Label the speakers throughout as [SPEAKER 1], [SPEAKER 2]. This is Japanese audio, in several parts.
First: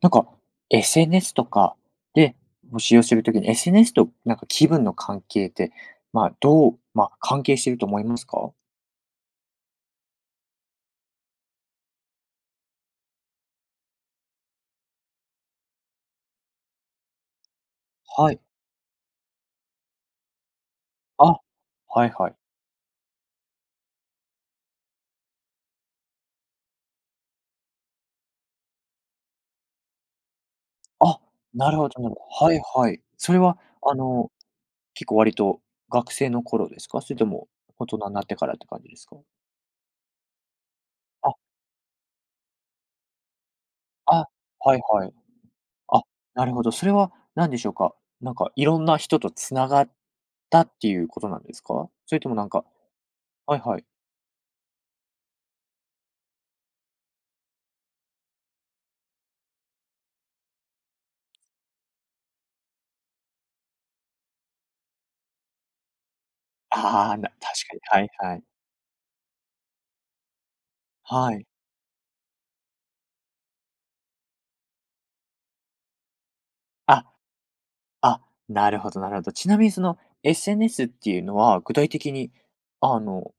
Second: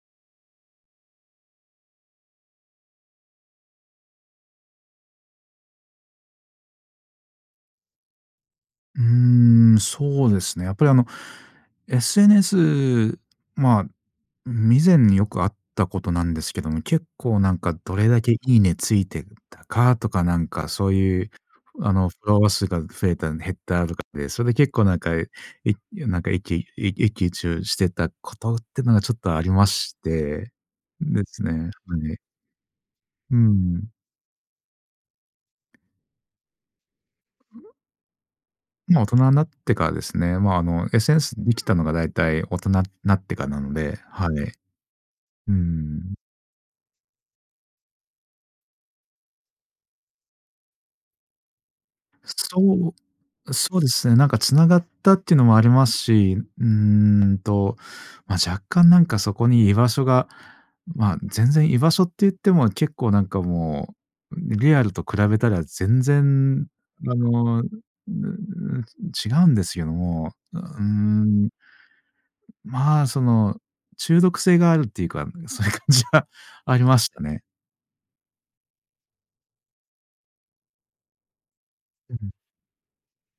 [SPEAKER 1] なんか、SNS とかで募集をするときに、SNS となんか気分の関係って、まあ、どう、ま、関係してると思いますか？
[SPEAKER 2] うーん、そうですね。やっぱりあの、SNS、まあ、未然によくあったことなんですけども、結構なんかどれだけ
[SPEAKER 1] は
[SPEAKER 2] い
[SPEAKER 1] い。
[SPEAKER 2] いねついてたかとか、なんかそういう、
[SPEAKER 1] あ、
[SPEAKER 2] あ
[SPEAKER 1] は
[SPEAKER 2] の、
[SPEAKER 1] い
[SPEAKER 2] フォ
[SPEAKER 1] はい。
[SPEAKER 2] ロワー数が増えた、減ったとかで、それで結構なんか、えいゆなんか、いっきい一喜一憂してたことってのがちょっとありまして、ん、
[SPEAKER 1] あ、
[SPEAKER 2] ですね、
[SPEAKER 1] なるほど、な
[SPEAKER 2] は
[SPEAKER 1] る
[SPEAKER 2] い。
[SPEAKER 1] はいはい。そ
[SPEAKER 2] うー
[SPEAKER 1] れは、
[SPEAKER 2] ん。
[SPEAKER 1] あの、結構割と学生の頃ですか？それとも 大人になってからって感じで
[SPEAKER 2] 今、
[SPEAKER 1] す
[SPEAKER 2] 大人
[SPEAKER 1] か？
[SPEAKER 2] になってからですね、まあ、あの SNS
[SPEAKER 1] あ。
[SPEAKER 2] できたのが大体大人なってかなので、
[SPEAKER 1] あ、
[SPEAKER 2] はい。う
[SPEAKER 1] はいはい。
[SPEAKER 2] ー
[SPEAKER 1] あ、
[SPEAKER 2] ん。
[SPEAKER 1] なるほど、それは何でしょうか。なんか、いろんな人と繋がったっていうことなんですか？それともなん
[SPEAKER 2] そ
[SPEAKER 1] か
[SPEAKER 2] う、う
[SPEAKER 1] はいは
[SPEAKER 2] そう
[SPEAKER 1] い。
[SPEAKER 2] ですね。なんか繋がったっていうのもありますし、うーんと、ま、若干なんかそこに居場所が、まあ、全然居場所って言っても結構なんかもう、ん、リアルと比べたら全然、
[SPEAKER 1] あ
[SPEAKER 2] あ
[SPEAKER 1] あ、な確
[SPEAKER 2] の、
[SPEAKER 1] かに。は いはい。
[SPEAKER 2] 違うんですけども、あ、うー
[SPEAKER 1] はい。
[SPEAKER 2] ん。まあ、その、中毒性があるっていうか、そういう感じはありま
[SPEAKER 1] あ、
[SPEAKER 2] したね。
[SPEAKER 1] あ、なるほどなるほど。ちなみにその SNS っていうのは具体的
[SPEAKER 2] う
[SPEAKER 1] に、
[SPEAKER 2] ん。
[SPEAKER 1] あの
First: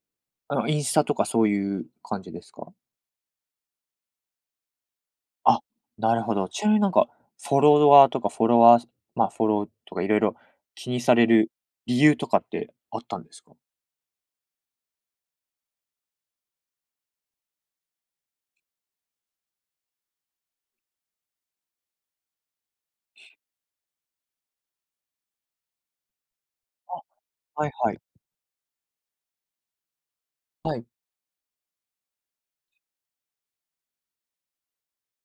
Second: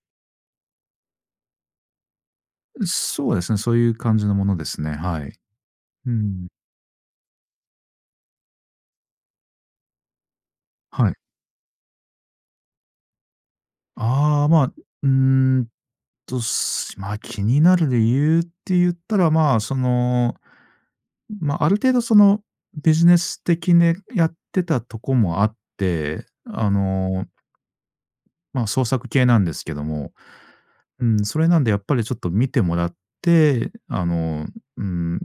[SPEAKER 1] あのインスタとかそういう感じですか？
[SPEAKER 2] うそうですね、そういう感じのものですね。はい。
[SPEAKER 1] あ、
[SPEAKER 2] うー
[SPEAKER 1] なるほ
[SPEAKER 2] ん。
[SPEAKER 1] ど。ちなみになんか、フォロワーとかフォロワーすまあ、フォローとか色々気に
[SPEAKER 2] はい。
[SPEAKER 1] される理由とかってあったんですか？
[SPEAKER 2] あ、ま、うんと、すしま、気になる理由って言ったら、まあ、その、ん、ま、ある程度そのビジネス的ねやってたとこもあって、あ
[SPEAKER 1] あ、
[SPEAKER 2] の
[SPEAKER 1] はいはい。
[SPEAKER 2] まあ、創作系なんですけども。
[SPEAKER 1] はい。
[SPEAKER 2] うん、それなんでやっぱりちょっと見てもらって、あの、ん、ん、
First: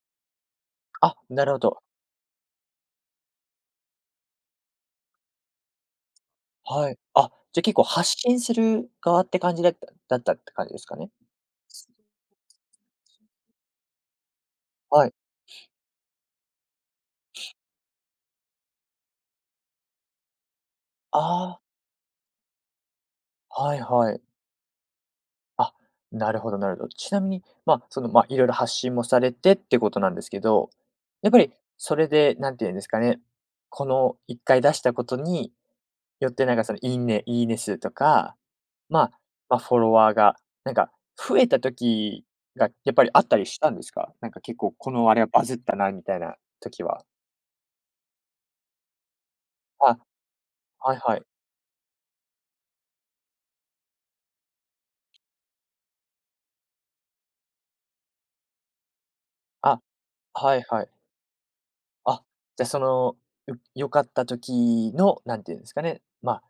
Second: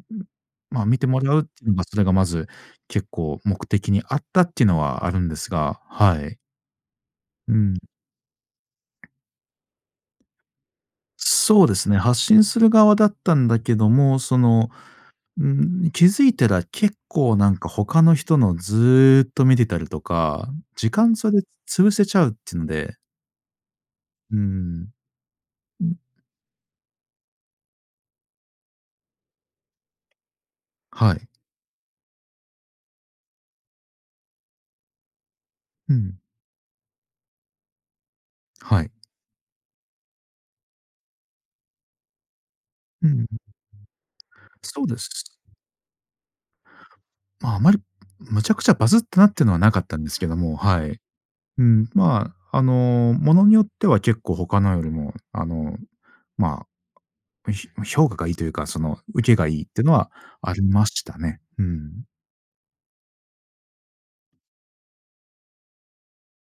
[SPEAKER 2] まあ、見て
[SPEAKER 1] あ、
[SPEAKER 2] もらうっ
[SPEAKER 1] なるほ
[SPEAKER 2] ていうの
[SPEAKER 1] ど。
[SPEAKER 2] が、それがまず結構目的にあったっていうのはあるんですが、はい。
[SPEAKER 1] はい、あ、
[SPEAKER 2] う
[SPEAKER 1] じゃ結
[SPEAKER 2] ん。
[SPEAKER 1] 構発信する側って感じだっただったって感じですかね？
[SPEAKER 2] そうですね、発信する側だっ
[SPEAKER 1] す [unintelligible]
[SPEAKER 2] たんだけども、その、
[SPEAKER 1] はい。
[SPEAKER 2] ん、気づいたら結構なんか他の人のずっと見てたりとか、時間差で
[SPEAKER 1] ああ。
[SPEAKER 2] 潰せちゃうっつので。
[SPEAKER 1] はいはい。
[SPEAKER 2] うーん、
[SPEAKER 1] あ、
[SPEAKER 2] う
[SPEAKER 1] なるほどなるほど。ちなみに、ま、その、ま、いろいろ発信もされてってことなんですけど、
[SPEAKER 2] はい。
[SPEAKER 1] やっぱりそれで何て言うんですかね、この1回出したことに
[SPEAKER 2] うん。
[SPEAKER 1] よってなんかそのいいねいいね数とか、
[SPEAKER 2] はい。
[SPEAKER 1] まあ、ま、フォロワーがなんか増えた時がやっぱ
[SPEAKER 2] う
[SPEAKER 1] り
[SPEAKER 2] ん。
[SPEAKER 1] あっ
[SPEAKER 2] ん。
[SPEAKER 1] たりしたんですか？なんか結構
[SPEAKER 2] そう
[SPEAKER 1] こ
[SPEAKER 2] で
[SPEAKER 1] のあれは
[SPEAKER 2] す。
[SPEAKER 1] バズったなみたいな時は。
[SPEAKER 2] あま、あまりむちゃくちゃバズってなってのはなかった
[SPEAKER 1] あ、
[SPEAKER 2] んですけども、は
[SPEAKER 1] はい
[SPEAKER 2] い。
[SPEAKER 1] はい。
[SPEAKER 2] うん。ま、あの、物によっては結構他のよりも、あの、まあ、うひうひょ評価がいいというか、そのウケがいいっ
[SPEAKER 1] あ、
[SPEAKER 2] ていうのはあ
[SPEAKER 1] は
[SPEAKER 2] り
[SPEAKER 1] いは
[SPEAKER 2] ま
[SPEAKER 1] い。
[SPEAKER 2] したね。うーん。
[SPEAKER 1] あ、じゃ、その、よ良かった時の、なんて言うんですかね、まあ、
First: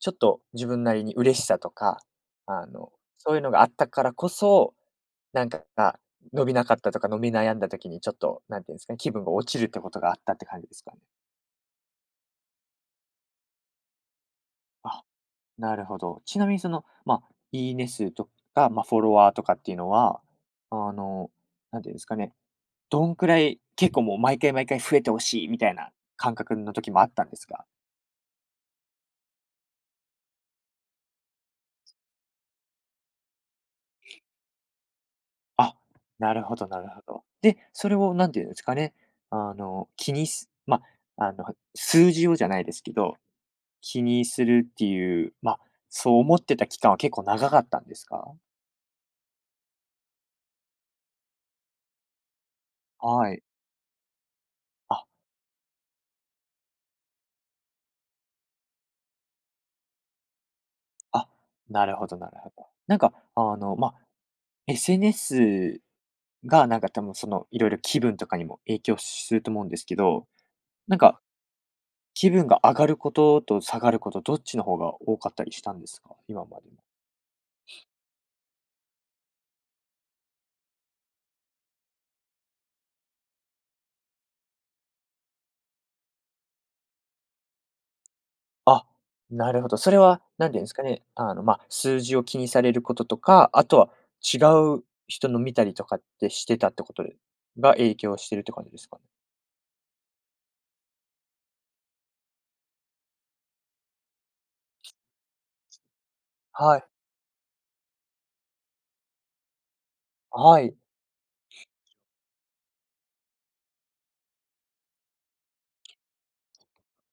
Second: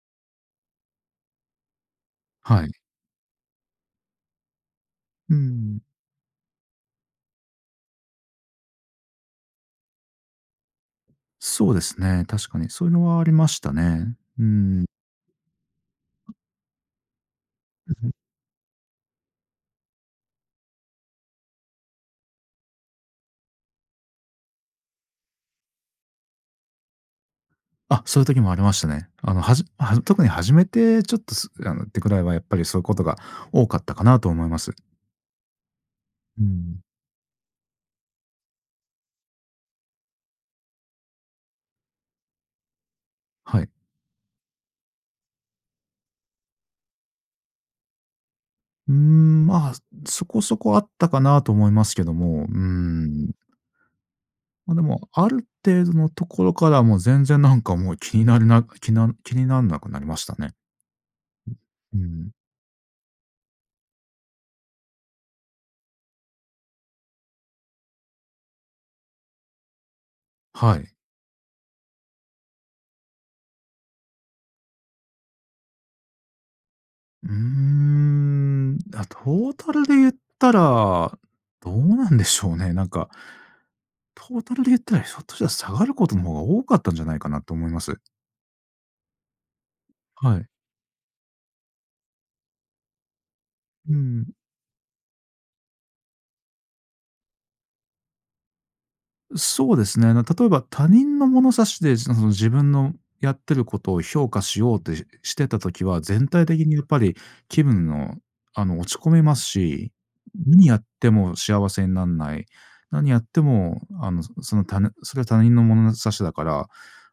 [SPEAKER 1] ちょっと自分なりに嬉しさとか、
[SPEAKER 2] は
[SPEAKER 1] あ
[SPEAKER 2] い。
[SPEAKER 1] の、そういうのがあったからこそ、
[SPEAKER 2] うー
[SPEAKER 1] なんか
[SPEAKER 2] ん。
[SPEAKER 1] ら、伸びなかったとか、伸び悩んだ時にちょっと、何て言うんすかね、気分が落ちるってことがあったって感じですか？
[SPEAKER 2] そうですね、確かに。そういうのはありましたね。うん。
[SPEAKER 1] あ、なるほど。ちなみにその、ま、いいね数 とか、ま、フォロワーとかっていうのは、あの、なんて言うんですかね、どんくらい、結構もう毎回毎回増えて欲しいみたいな感覚の時もあったんですか？
[SPEAKER 2] あ、そういう時もありましたね。あの、はじあ、はず特に始めてちょっと、すあのってくらいはやっぱりそういうことが多かったかなと思います。
[SPEAKER 1] あ、なる
[SPEAKER 2] う
[SPEAKER 1] ほどな
[SPEAKER 2] ん。
[SPEAKER 1] るほど。で、それを何て言うんですかね、あの、気にすま、あの、ふ数字をじゃないですけど、
[SPEAKER 2] はい。
[SPEAKER 1] 気にするっていう、ま、そう思ってた期間は結構長かったんですか？
[SPEAKER 2] うーん、ま、すそこそこあったかなと思いますけども、うー
[SPEAKER 1] は
[SPEAKER 2] ん。
[SPEAKER 1] い。
[SPEAKER 2] ま、で
[SPEAKER 1] あ
[SPEAKER 2] もある程度のところからもう、全然なんかもう気になるなきな気になんなくなりましたね。
[SPEAKER 1] あ、なる
[SPEAKER 2] うう
[SPEAKER 1] ほどな
[SPEAKER 2] ん。
[SPEAKER 1] るほど。なんかあの、ま、SNS がなんかたむ、その、色々気分とかにも影響すると思うんですけど、
[SPEAKER 2] はい。
[SPEAKER 1] なんか、気分が上がることと下がること、どっちの方が多かったりしたんですか？今も。
[SPEAKER 2] うーん。あ、トータルで言ったら、どうなんでしょうね。なんかトータルで言ったら、ひょっとしたら下がることの方が多かったんじゃないかなと思います。
[SPEAKER 1] あ、なるほど。それは
[SPEAKER 2] はい。
[SPEAKER 1] 何て言うんすかね、あの、ま、数字を気にされることとか、あとは
[SPEAKER 2] うーん。
[SPEAKER 1] 違う人の見たりとかってしてたってことえが影響してるって感じですか？
[SPEAKER 2] う、そうですね。あの、例えば他人の物差しで、その自分のやってることを評価しようってしてた時は、全体的に
[SPEAKER 1] は
[SPEAKER 2] や
[SPEAKER 1] い。
[SPEAKER 2] っぱり気分のあの、落ち込みますし、
[SPEAKER 1] あ、は
[SPEAKER 2] にや
[SPEAKER 1] い。
[SPEAKER 2] っても幸せになんない。何やってもあの、その、たぬそれは他人の物差しだから、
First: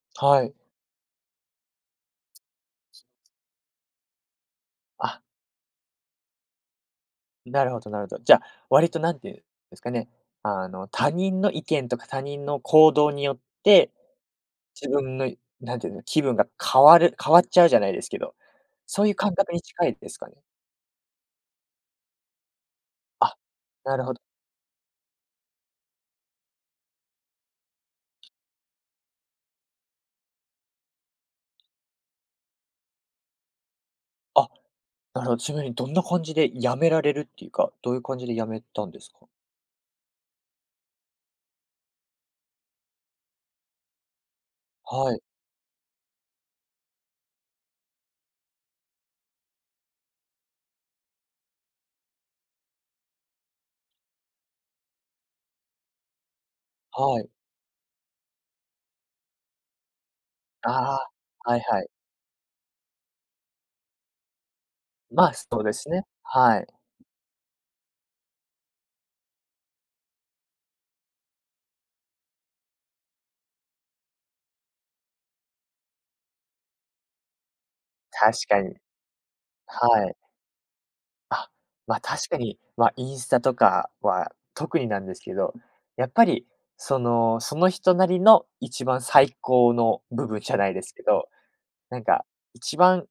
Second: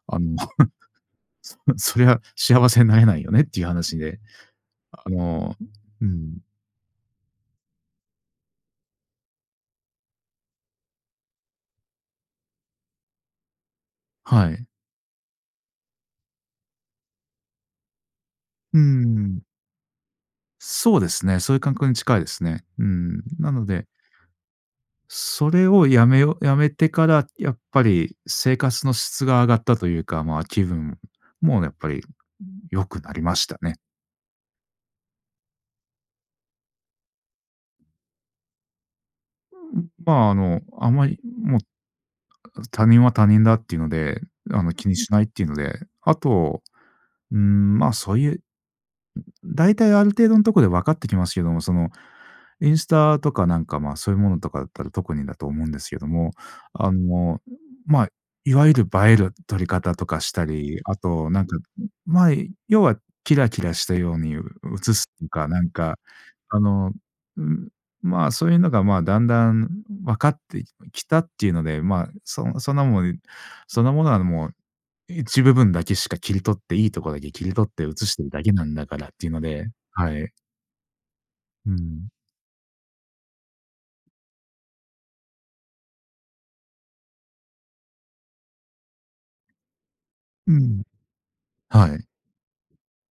[SPEAKER 2] あの、
[SPEAKER 1] はい。
[SPEAKER 2] そそれは幸せになれないよねっていう話で、あ
[SPEAKER 1] あ
[SPEAKER 2] の、うーん。
[SPEAKER 1] なるほど、なるど。じゃ、割と何て言うんですかね、あの、他人の意見とか他人の行動によって、
[SPEAKER 2] はい。
[SPEAKER 1] 自分のい何て言うの、気分が変わる変わっちゃうじゃないですけど、
[SPEAKER 2] うん、
[SPEAKER 1] そ
[SPEAKER 2] う
[SPEAKER 1] ういう
[SPEAKER 2] う
[SPEAKER 1] 感
[SPEAKER 2] ん。
[SPEAKER 1] 覚に近いですかね？
[SPEAKER 2] そうですね、そういうかんくに近いですね。うん。
[SPEAKER 1] あ、
[SPEAKER 2] なので
[SPEAKER 1] なるほど。
[SPEAKER 2] それをやめようやめてからやっぱり生活の質が上がったというか、ま、気分もやっぱり、うん、良くなりましたね。
[SPEAKER 1] あ、なるほちまりどんな感じで止められるっていうか、どういう感じで止めたんですか？
[SPEAKER 2] うん、ま、あの、あんまり、ん、もう、あ、他人は他人だっていうので、あの、気にし
[SPEAKER 1] は
[SPEAKER 2] な
[SPEAKER 1] い。
[SPEAKER 2] いっていうので、あと、うん、ま、そういう、ん、大体ある程度んとこで分かってきますけども、そのインスタとかなんか、ま、そういうものとかだったら特にだと思うんですけども、あ
[SPEAKER 1] はい。
[SPEAKER 2] の、ま、いわゆる映える撮り方とかしたり、あ
[SPEAKER 1] ああ、
[SPEAKER 2] となんか、
[SPEAKER 1] はい
[SPEAKER 2] う
[SPEAKER 1] はい。
[SPEAKER 2] ま、い要はキラキラしたように、う映す、う
[SPEAKER 1] ま、そ
[SPEAKER 2] か、な
[SPEAKER 1] う
[SPEAKER 2] ん
[SPEAKER 1] です
[SPEAKER 2] か、
[SPEAKER 1] ね、は
[SPEAKER 2] あ
[SPEAKER 1] い。
[SPEAKER 2] の、うん、ま、そういうのが、ま、だんだん、うん、う分かって、ききたっていうので、ま、そそんなもん、そんなものはもう、一部分だけしか切り取って、いいとこだけ切り取って映してる
[SPEAKER 1] 確
[SPEAKER 2] だけ
[SPEAKER 1] か
[SPEAKER 2] なん
[SPEAKER 1] に。
[SPEAKER 2] だからっていうので、
[SPEAKER 1] は
[SPEAKER 2] は
[SPEAKER 1] い。
[SPEAKER 2] い。
[SPEAKER 1] あ、
[SPEAKER 2] う
[SPEAKER 1] ま、
[SPEAKER 2] ん。
[SPEAKER 1] 確かに。ま、インスタとかは特になんですけど、やっぱり、その、その人なりの一番最高の部分じ
[SPEAKER 2] う
[SPEAKER 1] ゃないで
[SPEAKER 2] ん。
[SPEAKER 1] すけど。
[SPEAKER 2] は
[SPEAKER 1] なん
[SPEAKER 2] い。
[SPEAKER 1] か一番、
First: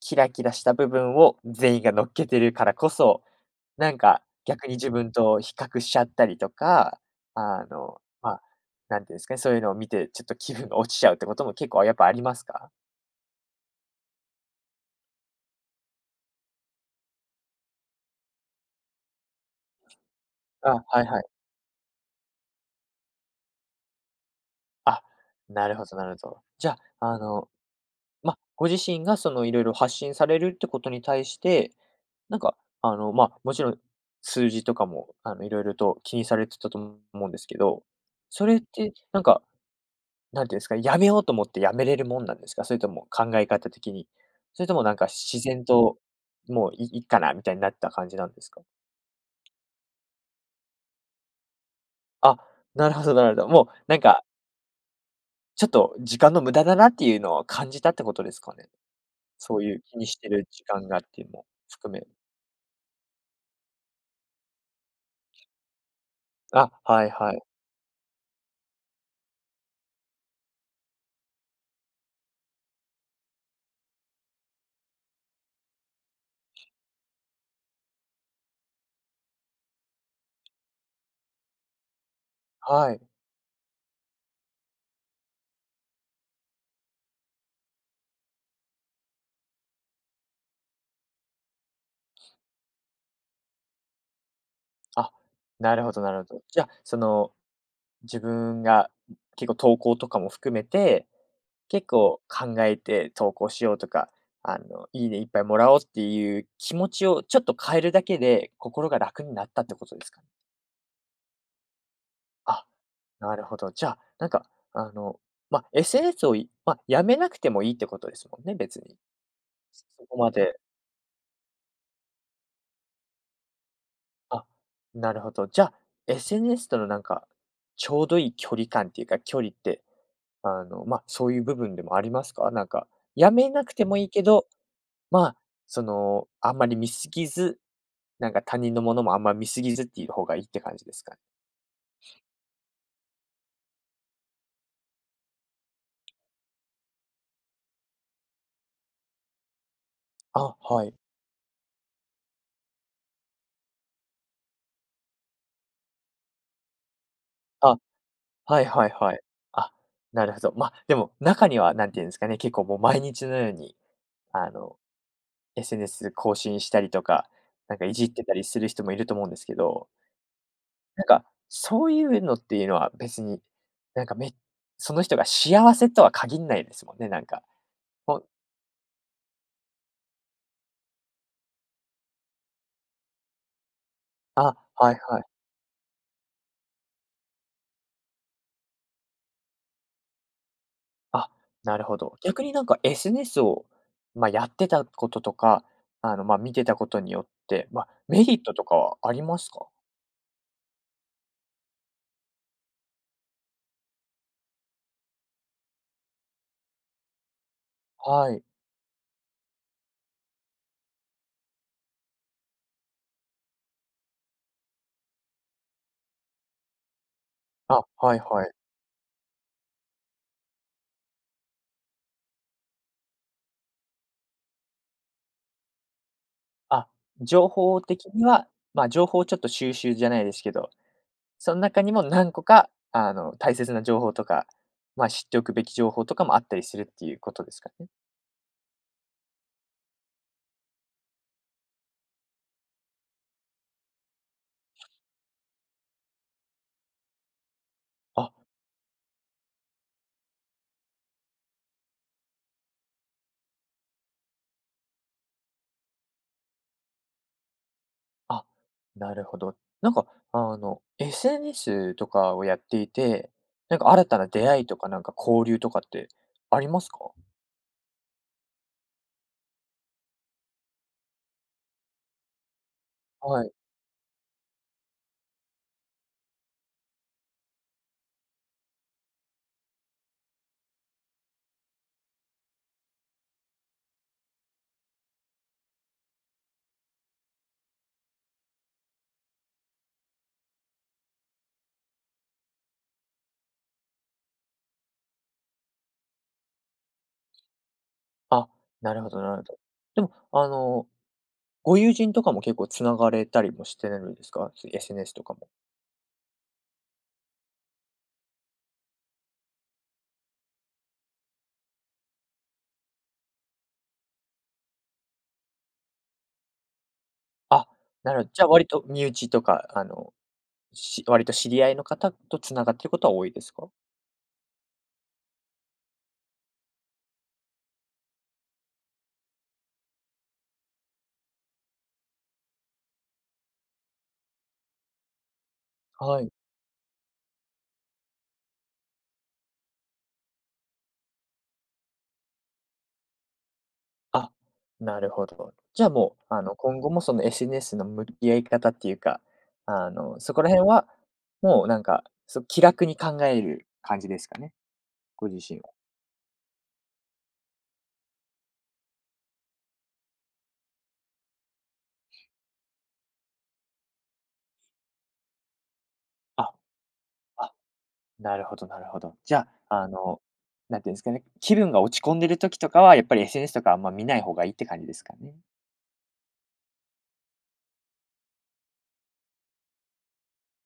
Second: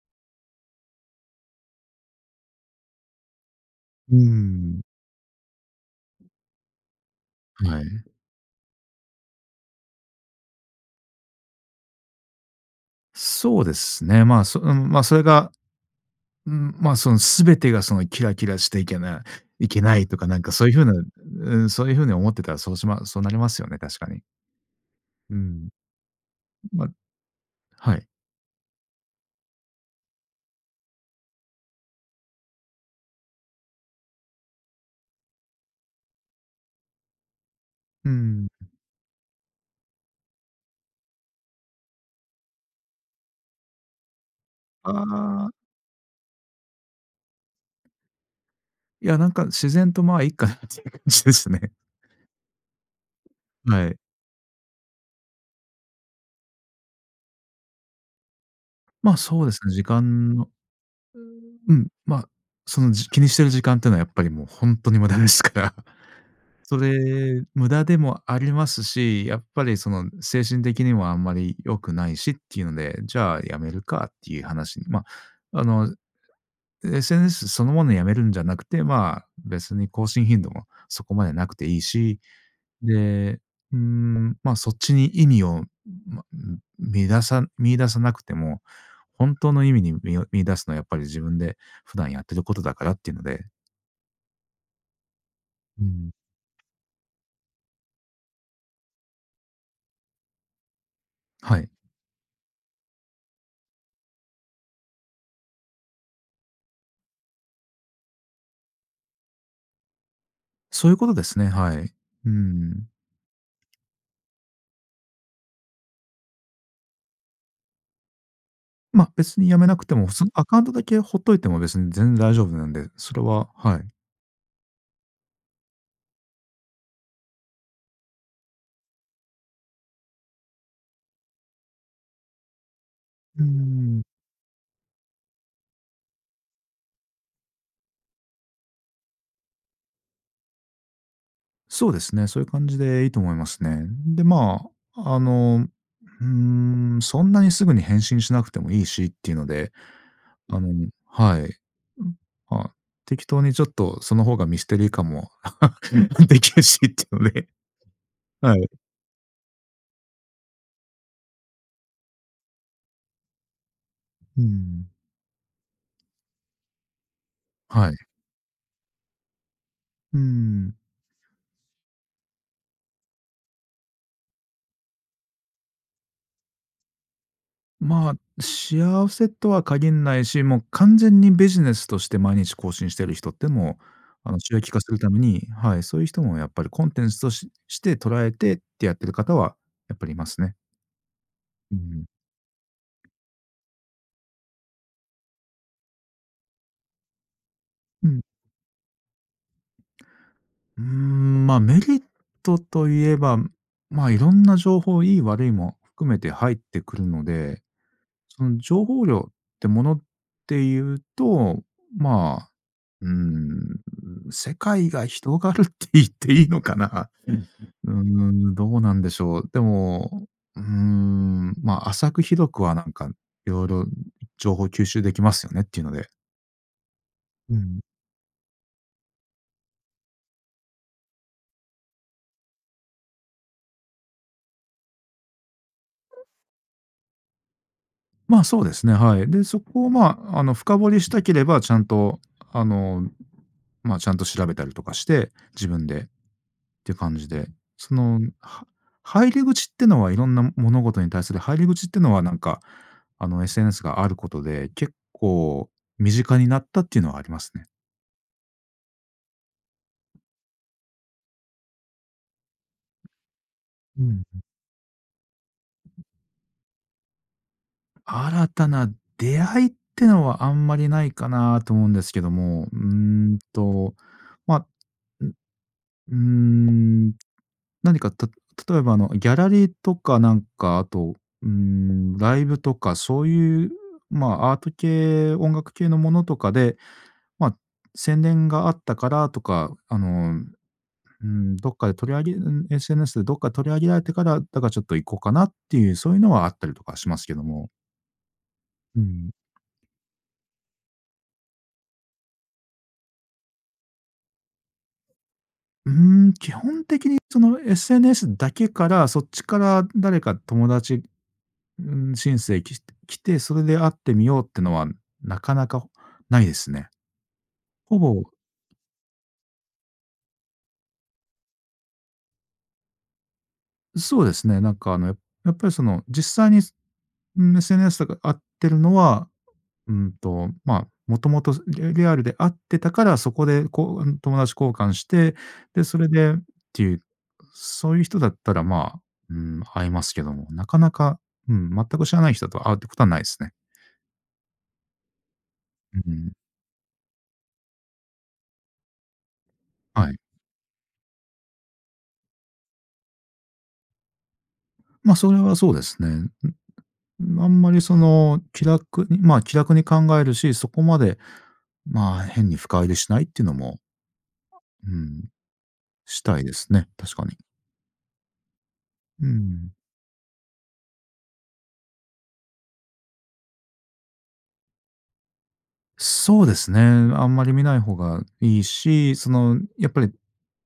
[SPEAKER 1] キラキラした部分を全員が乗っけてるからこそ、なん
[SPEAKER 2] う
[SPEAKER 1] か逆に
[SPEAKER 2] ん。
[SPEAKER 1] 自分と比較しちゃったりとか、あ
[SPEAKER 2] は
[SPEAKER 1] の、
[SPEAKER 2] い。
[SPEAKER 1] ま、なんて言うんすかね、そういうのを見て、ちょっと気分が落ちちゃうってことも結構やっぱありますか？
[SPEAKER 2] そうですね。ま、そ、うん、まあ、それが、うん、ま、その全てがそのキラキラしていけないけないとか、なんかそういう
[SPEAKER 1] あ、
[SPEAKER 2] 風
[SPEAKER 1] は
[SPEAKER 2] な、
[SPEAKER 1] いはい。
[SPEAKER 2] うん、そういう風に思ってたらそうしまそうなりますよね、確かに。
[SPEAKER 1] あ、
[SPEAKER 2] う
[SPEAKER 1] な
[SPEAKER 2] ん。
[SPEAKER 1] るほどなるほど。じゃ、
[SPEAKER 2] ま
[SPEAKER 1] あの、
[SPEAKER 2] はい。
[SPEAKER 1] ま、ご自身がその、いろいろ発信されるってことに対して、なんか、あの、ま、もちろん、数字とかも、あの、色々と気にされてたと思うんですけど、
[SPEAKER 2] う
[SPEAKER 1] そ
[SPEAKER 2] ん。
[SPEAKER 1] れってなんか、なんていうんですかね、辞めようと思って辞めれるもんなんですか？それとも考え方的に。それとも
[SPEAKER 2] あ
[SPEAKER 1] なんか自
[SPEAKER 2] あ。
[SPEAKER 1] 然と、もういいっかなみたいになった感じなんですか？
[SPEAKER 2] いや、なんか、自然と、ま、いっかなって感じですね。
[SPEAKER 1] あ、なるほどなるほど。もう
[SPEAKER 2] はい。
[SPEAKER 1] なんかちょっと、時間の無駄だなっていうのを感じたってことですかね。
[SPEAKER 2] ま、そうで
[SPEAKER 1] そ
[SPEAKER 2] す
[SPEAKER 1] う
[SPEAKER 2] ね、
[SPEAKER 1] いう
[SPEAKER 2] 時
[SPEAKER 1] 気にして
[SPEAKER 2] 間
[SPEAKER 1] る
[SPEAKER 2] の
[SPEAKER 1] 時間がっていうのを
[SPEAKER 2] うん、
[SPEAKER 1] 含め。
[SPEAKER 2] ま、そのじ気にしてる時間っていうのはやっぱりもうほんとに無駄ですから。
[SPEAKER 1] あ、
[SPEAKER 2] そ
[SPEAKER 1] はいはい。
[SPEAKER 2] れ、無駄でもありますし、やっぱりその精神的にもあんまり良くないしっていうので、じゃあ辞めるかっていう話にま、あの、SNS そのものやめるんじゃなくて、まあ、別に更新頻度もそこまでなくていいし、
[SPEAKER 1] はい。
[SPEAKER 2] で、うん、ま、そっちに意にを、ん、ま、ん、みださ見いださなくても、本当の意味に、みを見出すのはやっぱり自分で普段やってることだからっていうので。
[SPEAKER 1] あ、な
[SPEAKER 2] う
[SPEAKER 1] るほど、な
[SPEAKER 2] ん。
[SPEAKER 1] るど。じゃあ、その、自分が、う結構投稿とかも含めて、
[SPEAKER 2] はい。
[SPEAKER 1] 結構考えて投稿しようとか、あの、いいねいっぱいもらおうっていう気持ちをちょっと変えるだけで、心が楽になったってことですか？
[SPEAKER 2] そういうことですね、はい。う
[SPEAKER 1] あ、
[SPEAKER 2] ん。
[SPEAKER 1] なるほど。じゃあ、なんかあの、ま、SNS を、いま、止めなくてもいいってことですもんね、別に。
[SPEAKER 2] ま、別に止めなくて
[SPEAKER 1] そ
[SPEAKER 2] も、
[SPEAKER 1] こ
[SPEAKER 2] その
[SPEAKER 1] ま
[SPEAKER 2] ア
[SPEAKER 1] で。
[SPEAKER 2] カウントだけほっといても別にぜん大丈夫なんで、それは、はい。
[SPEAKER 1] あ、なるほど。じゃあ、SNS とのなんか、ちょうどいい距離感っていうか、距離って、あの、まあ、そういう部分でもありますか？なんか、止
[SPEAKER 2] うー
[SPEAKER 1] めなくても
[SPEAKER 2] ん。
[SPEAKER 1] いいけど、まあ、その、あんまり見過ぎず、なんか他人のものもあんま見過ぎずっていう方がいいって感じですか？
[SPEAKER 2] そうですね、そういう感じでいいと思いますね。で、まあ、あの、うーん、そんなにすぐに返信しなくてもいいしっていうので、
[SPEAKER 1] あ、
[SPEAKER 2] あの
[SPEAKER 1] はい。
[SPEAKER 2] はい。うん、まあ、適当にちょっとその方がミステリー感も、できるしっていうので。
[SPEAKER 1] あ、
[SPEAKER 2] は
[SPEAKER 1] はい
[SPEAKER 2] い。
[SPEAKER 1] はいはい。あ、なるへぞ。ま、でも中には何て言うんすかね、結構もう毎日のように、
[SPEAKER 2] うー
[SPEAKER 1] あの。
[SPEAKER 2] ん。
[SPEAKER 1] SNS 更新したりとか、なんか
[SPEAKER 2] は
[SPEAKER 1] い
[SPEAKER 2] い。
[SPEAKER 1] じってたりする人もいると思うんですけど
[SPEAKER 2] うーん。
[SPEAKER 1] なんか、そういうのっていうのは別に、なんかめその人が幸せとは限んないですもんね、なんか。
[SPEAKER 2] ま
[SPEAKER 1] ほ
[SPEAKER 2] あ、幸せとは限んないし、もう完全にビジネスとして毎日更新してる人ってもう、あの、収
[SPEAKER 1] あ、
[SPEAKER 2] 益化す
[SPEAKER 1] は
[SPEAKER 2] る
[SPEAKER 1] い
[SPEAKER 2] ため
[SPEAKER 1] はい。
[SPEAKER 2] にはい、そういう人もやっぱりコンテンツとしして捉えてってやってる方はやっぱりいますね。
[SPEAKER 1] あ、
[SPEAKER 2] う
[SPEAKER 1] なるほ
[SPEAKER 2] ん。
[SPEAKER 1] ど。逆になんかSNSを、ま、やってたこととか、あの、ま、見てたことによって、ま、
[SPEAKER 2] うん。
[SPEAKER 1] メリットとかはありますか？
[SPEAKER 2] うーん、ま、メリットと言えば、ま、いろんな情報、いい悪いも含めて入ってくるので、
[SPEAKER 1] はい。
[SPEAKER 2] その情報量ってものっていうと、ま、うん、世界が広がるって言っていいのかな。
[SPEAKER 1] あ、
[SPEAKER 2] うー
[SPEAKER 1] はいはい。
[SPEAKER 2] ん、どうなんでしょう。でも、うーん、ま、浅く広くはなんか色々情報吸収できますよねっていうので。
[SPEAKER 1] あ、情
[SPEAKER 2] うん。
[SPEAKER 1] 報的にはま、情報をちょっと収集じゃないですけど、その中にも何個か、あの大切な情報とか、ま、知っておくべき情報とかもあったりするっていうことですかね？
[SPEAKER 2] ま、そうですね、はい。で、そこを、ま、あの、深掘りしたければ、ちゃんと、あの、ま、ちゃんと調べたりとかして、自分でって感じで、その、
[SPEAKER 1] あ。
[SPEAKER 2] は入り口ってのは色んな、ん、物事に対する入り口ってのは、なんかあの SNS があることで、結構身近になったっていうのはありますね。
[SPEAKER 1] あ、なるほど。なんか、あの、SNS とかをやっていて、なんか
[SPEAKER 2] う
[SPEAKER 1] 新
[SPEAKER 2] ん
[SPEAKER 1] たな
[SPEAKER 2] うん。
[SPEAKER 1] 出会いとか、なんか、交流とかってありますか？
[SPEAKER 2] 新たな出会いってのはあんまりないかなと思うんですけども、うん
[SPEAKER 1] はい。
[SPEAKER 2] と、ま、ん、うーん、何か、た例えばあのギャラリーとかなんか、あと、うーん、ライブとかそういう、ま、アート系、音楽系のものとかで、ま、宣伝があったからとか、あの、うん、どっかで取り上げん、SNS でどっか取り上げられてから、だからちょっと行こうかなっていう、そういうのはあったりとかしますけども。
[SPEAKER 1] あ、な
[SPEAKER 2] う
[SPEAKER 1] るほど
[SPEAKER 2] ん。
[SPEAKER 1] なるほど。でも、あの、ご友人とかも結構繋がれたりもしてるんですか？SNS とかも。
[SPEAKER 2] うーん、基本的にその SNS だけから、そっちから誰か友達、ん、申請き来て、それで会ってみようってのはなかなかないですね。
[SPEAKER 1] あ、
[SPEAKER 2] ほ
[SPEAKER 1] なるほど、
[SPEAKER 2] ぼ
[SPEAKER 1] じゃ、割と身内とか、あの、し割と知り合いの方と繋がってることは多いですか？
[SPEAKER 2] そうですね。なんか、あの、ややっぱりその実際に、ん、SNS とか会ってるのは、うんと、ま、もともと、リリアルで会ってたから、そこでこう、ん、友達交換して、で、それ
[SPEAKER 1] はい。
[SPEAKER 2] でっていう、そういう人だったら、ま、うん、会いますけども。なかなか、うん、全く知らない人だと会うってことはないですね。
[SPEAKER 1] あ、なるほど。じゃ、
[SPEAKER 2] うう
[SPEAKER 1] もう、
[SPEAKER 2] ん。
[SPEAKER 1] あの、今後もその SNS の向き合い方っていうか、あ
[SPEAKER 2] はい。
[SPEAKER 1] の、そこら辺は、もうなんか、そ気楽に考える感じですかね、
[SPEAKER 2] ま、
[SPEAKER 1] ご
[SPEAKER 2] それ
[SPEAKER 1] 自
[SPEAKER 2] は
[SPEAKER 1] 身
[SPEAKER 2] そ
[SPEAKER 1] は。
[SPEAKER 2] うですね。ん、うん、あんまりその気楽にま、気楽に考えるし、そこまで、まあ、変に深入りしないっていうのも。うん。したいで
[SPEAKER 1] あ
[SPEAKER 2] すね、確かに。
[SPEAKER 1] あ、なるほどなるほど。
[SPEAKER 2] う
[SPEAKER 1] じゃ、
[SPEAKER 2] ん。
[SPEAKER 1] あの、なんて言うんですかね、気分が落ち込んでる時とかはやっぱり SNS とかあんま見ない方がいいって感じですかね。
[SPEAKER 2] そうですね。あんまり見ない方がいいし、その、やっぱり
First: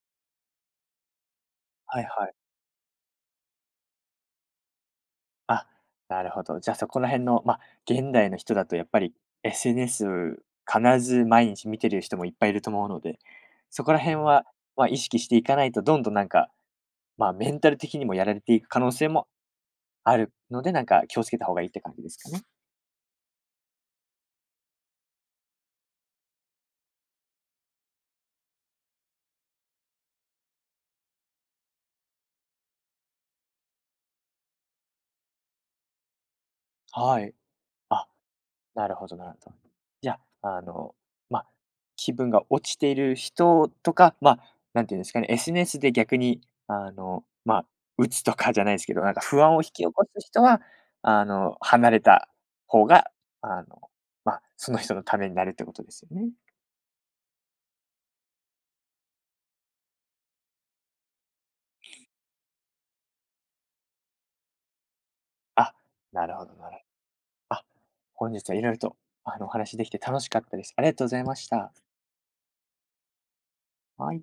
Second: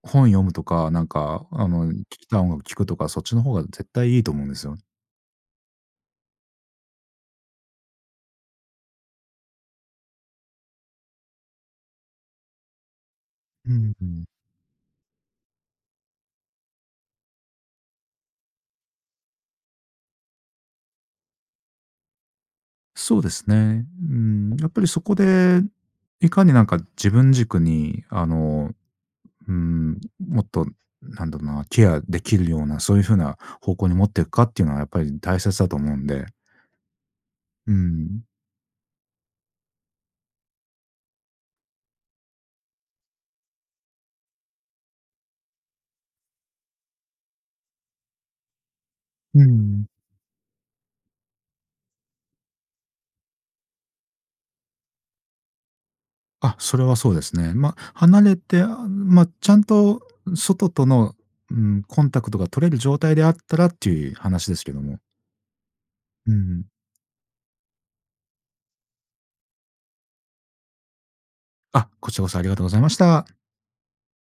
[SPEAKER 2] 本読むとか、なんかあの、
[SPEAKER 1] は
[SPEAKER 2] 聴
[SPEAKER 1] い、は
[SPEAKER 2] き
[SPEAKER 1] い。
[SPEAKER 2] たい音楽聴くとか、そっちの方が絶対いいと思うんですよ。
[SPEAKER 1] あ、なるほど。じゃ、そこら辺の、ま、現代の人だとやっぱり SNS 必ず毎日見てる人もいっぱいいると思うので、
[SPEAKER 2] う
[SPEAKER 1] そ
[SPEAKER 2] ん
[SPEAKER 1] こら
[SPEAKER 2] う
[SPEAKER 1] 辺
[SPEAKER 2] ん。
[SPEAKER 1] は、ま、意識していかないとどんどんなんか、ま、メンタル的にもやられていく可能性もあるので、なんか気を付けた方がいいって感じですかね？
[SPEAKER 2] そうですね。ん、やっぱりそこで、いかになんか自分軸に、あの、うーん、もっとなんだろうな、ケアできるような、そういう風な方向に持っていくかっていうのは、やっぱり大切だと思うんで。
[SPEAKER 1] はい。
[SPEAKER 2] う
[SPEAKER 1] あ、
[SPEAKER 2] ん。
[SPEAKER 1] なるほど、なるど。じゃ、あの、ま、気分が落ちている人とか、ま、なんて言うんですかね、SNSで逆に、あの、まあ、鬱とかじゃないすけど、なんか
[SPEAKER 2] う
[SPEAKER 1] 不安を引き
[SPEAKER 2] ん。
[SPEAKER 1] 起こす人は、あの、離れた方が、あの、ま、その人のためになるってことですよね？
[SPEAKER 2] あ、それはそうですね。ま、離れて、あ、ま、ちゃんと外との、うん、コンタクトが取れる状態であったらっていう話ですけども。
[SPEAKER 1] あ、な
[SPEAKER 2] うん
[SPEAKER 1] る
[SPEAKER 2] う
[SPEAKER 1] ほど、
[SPEAKER 2] ん。
[SPEAKER 1] なろあ、本日は色々と、あの、お話しできて楽しかったです。ありがとうございました。
[SPEAKER 2] あ、こっちこそありがとうございました。
[SPEAKER 1] はい。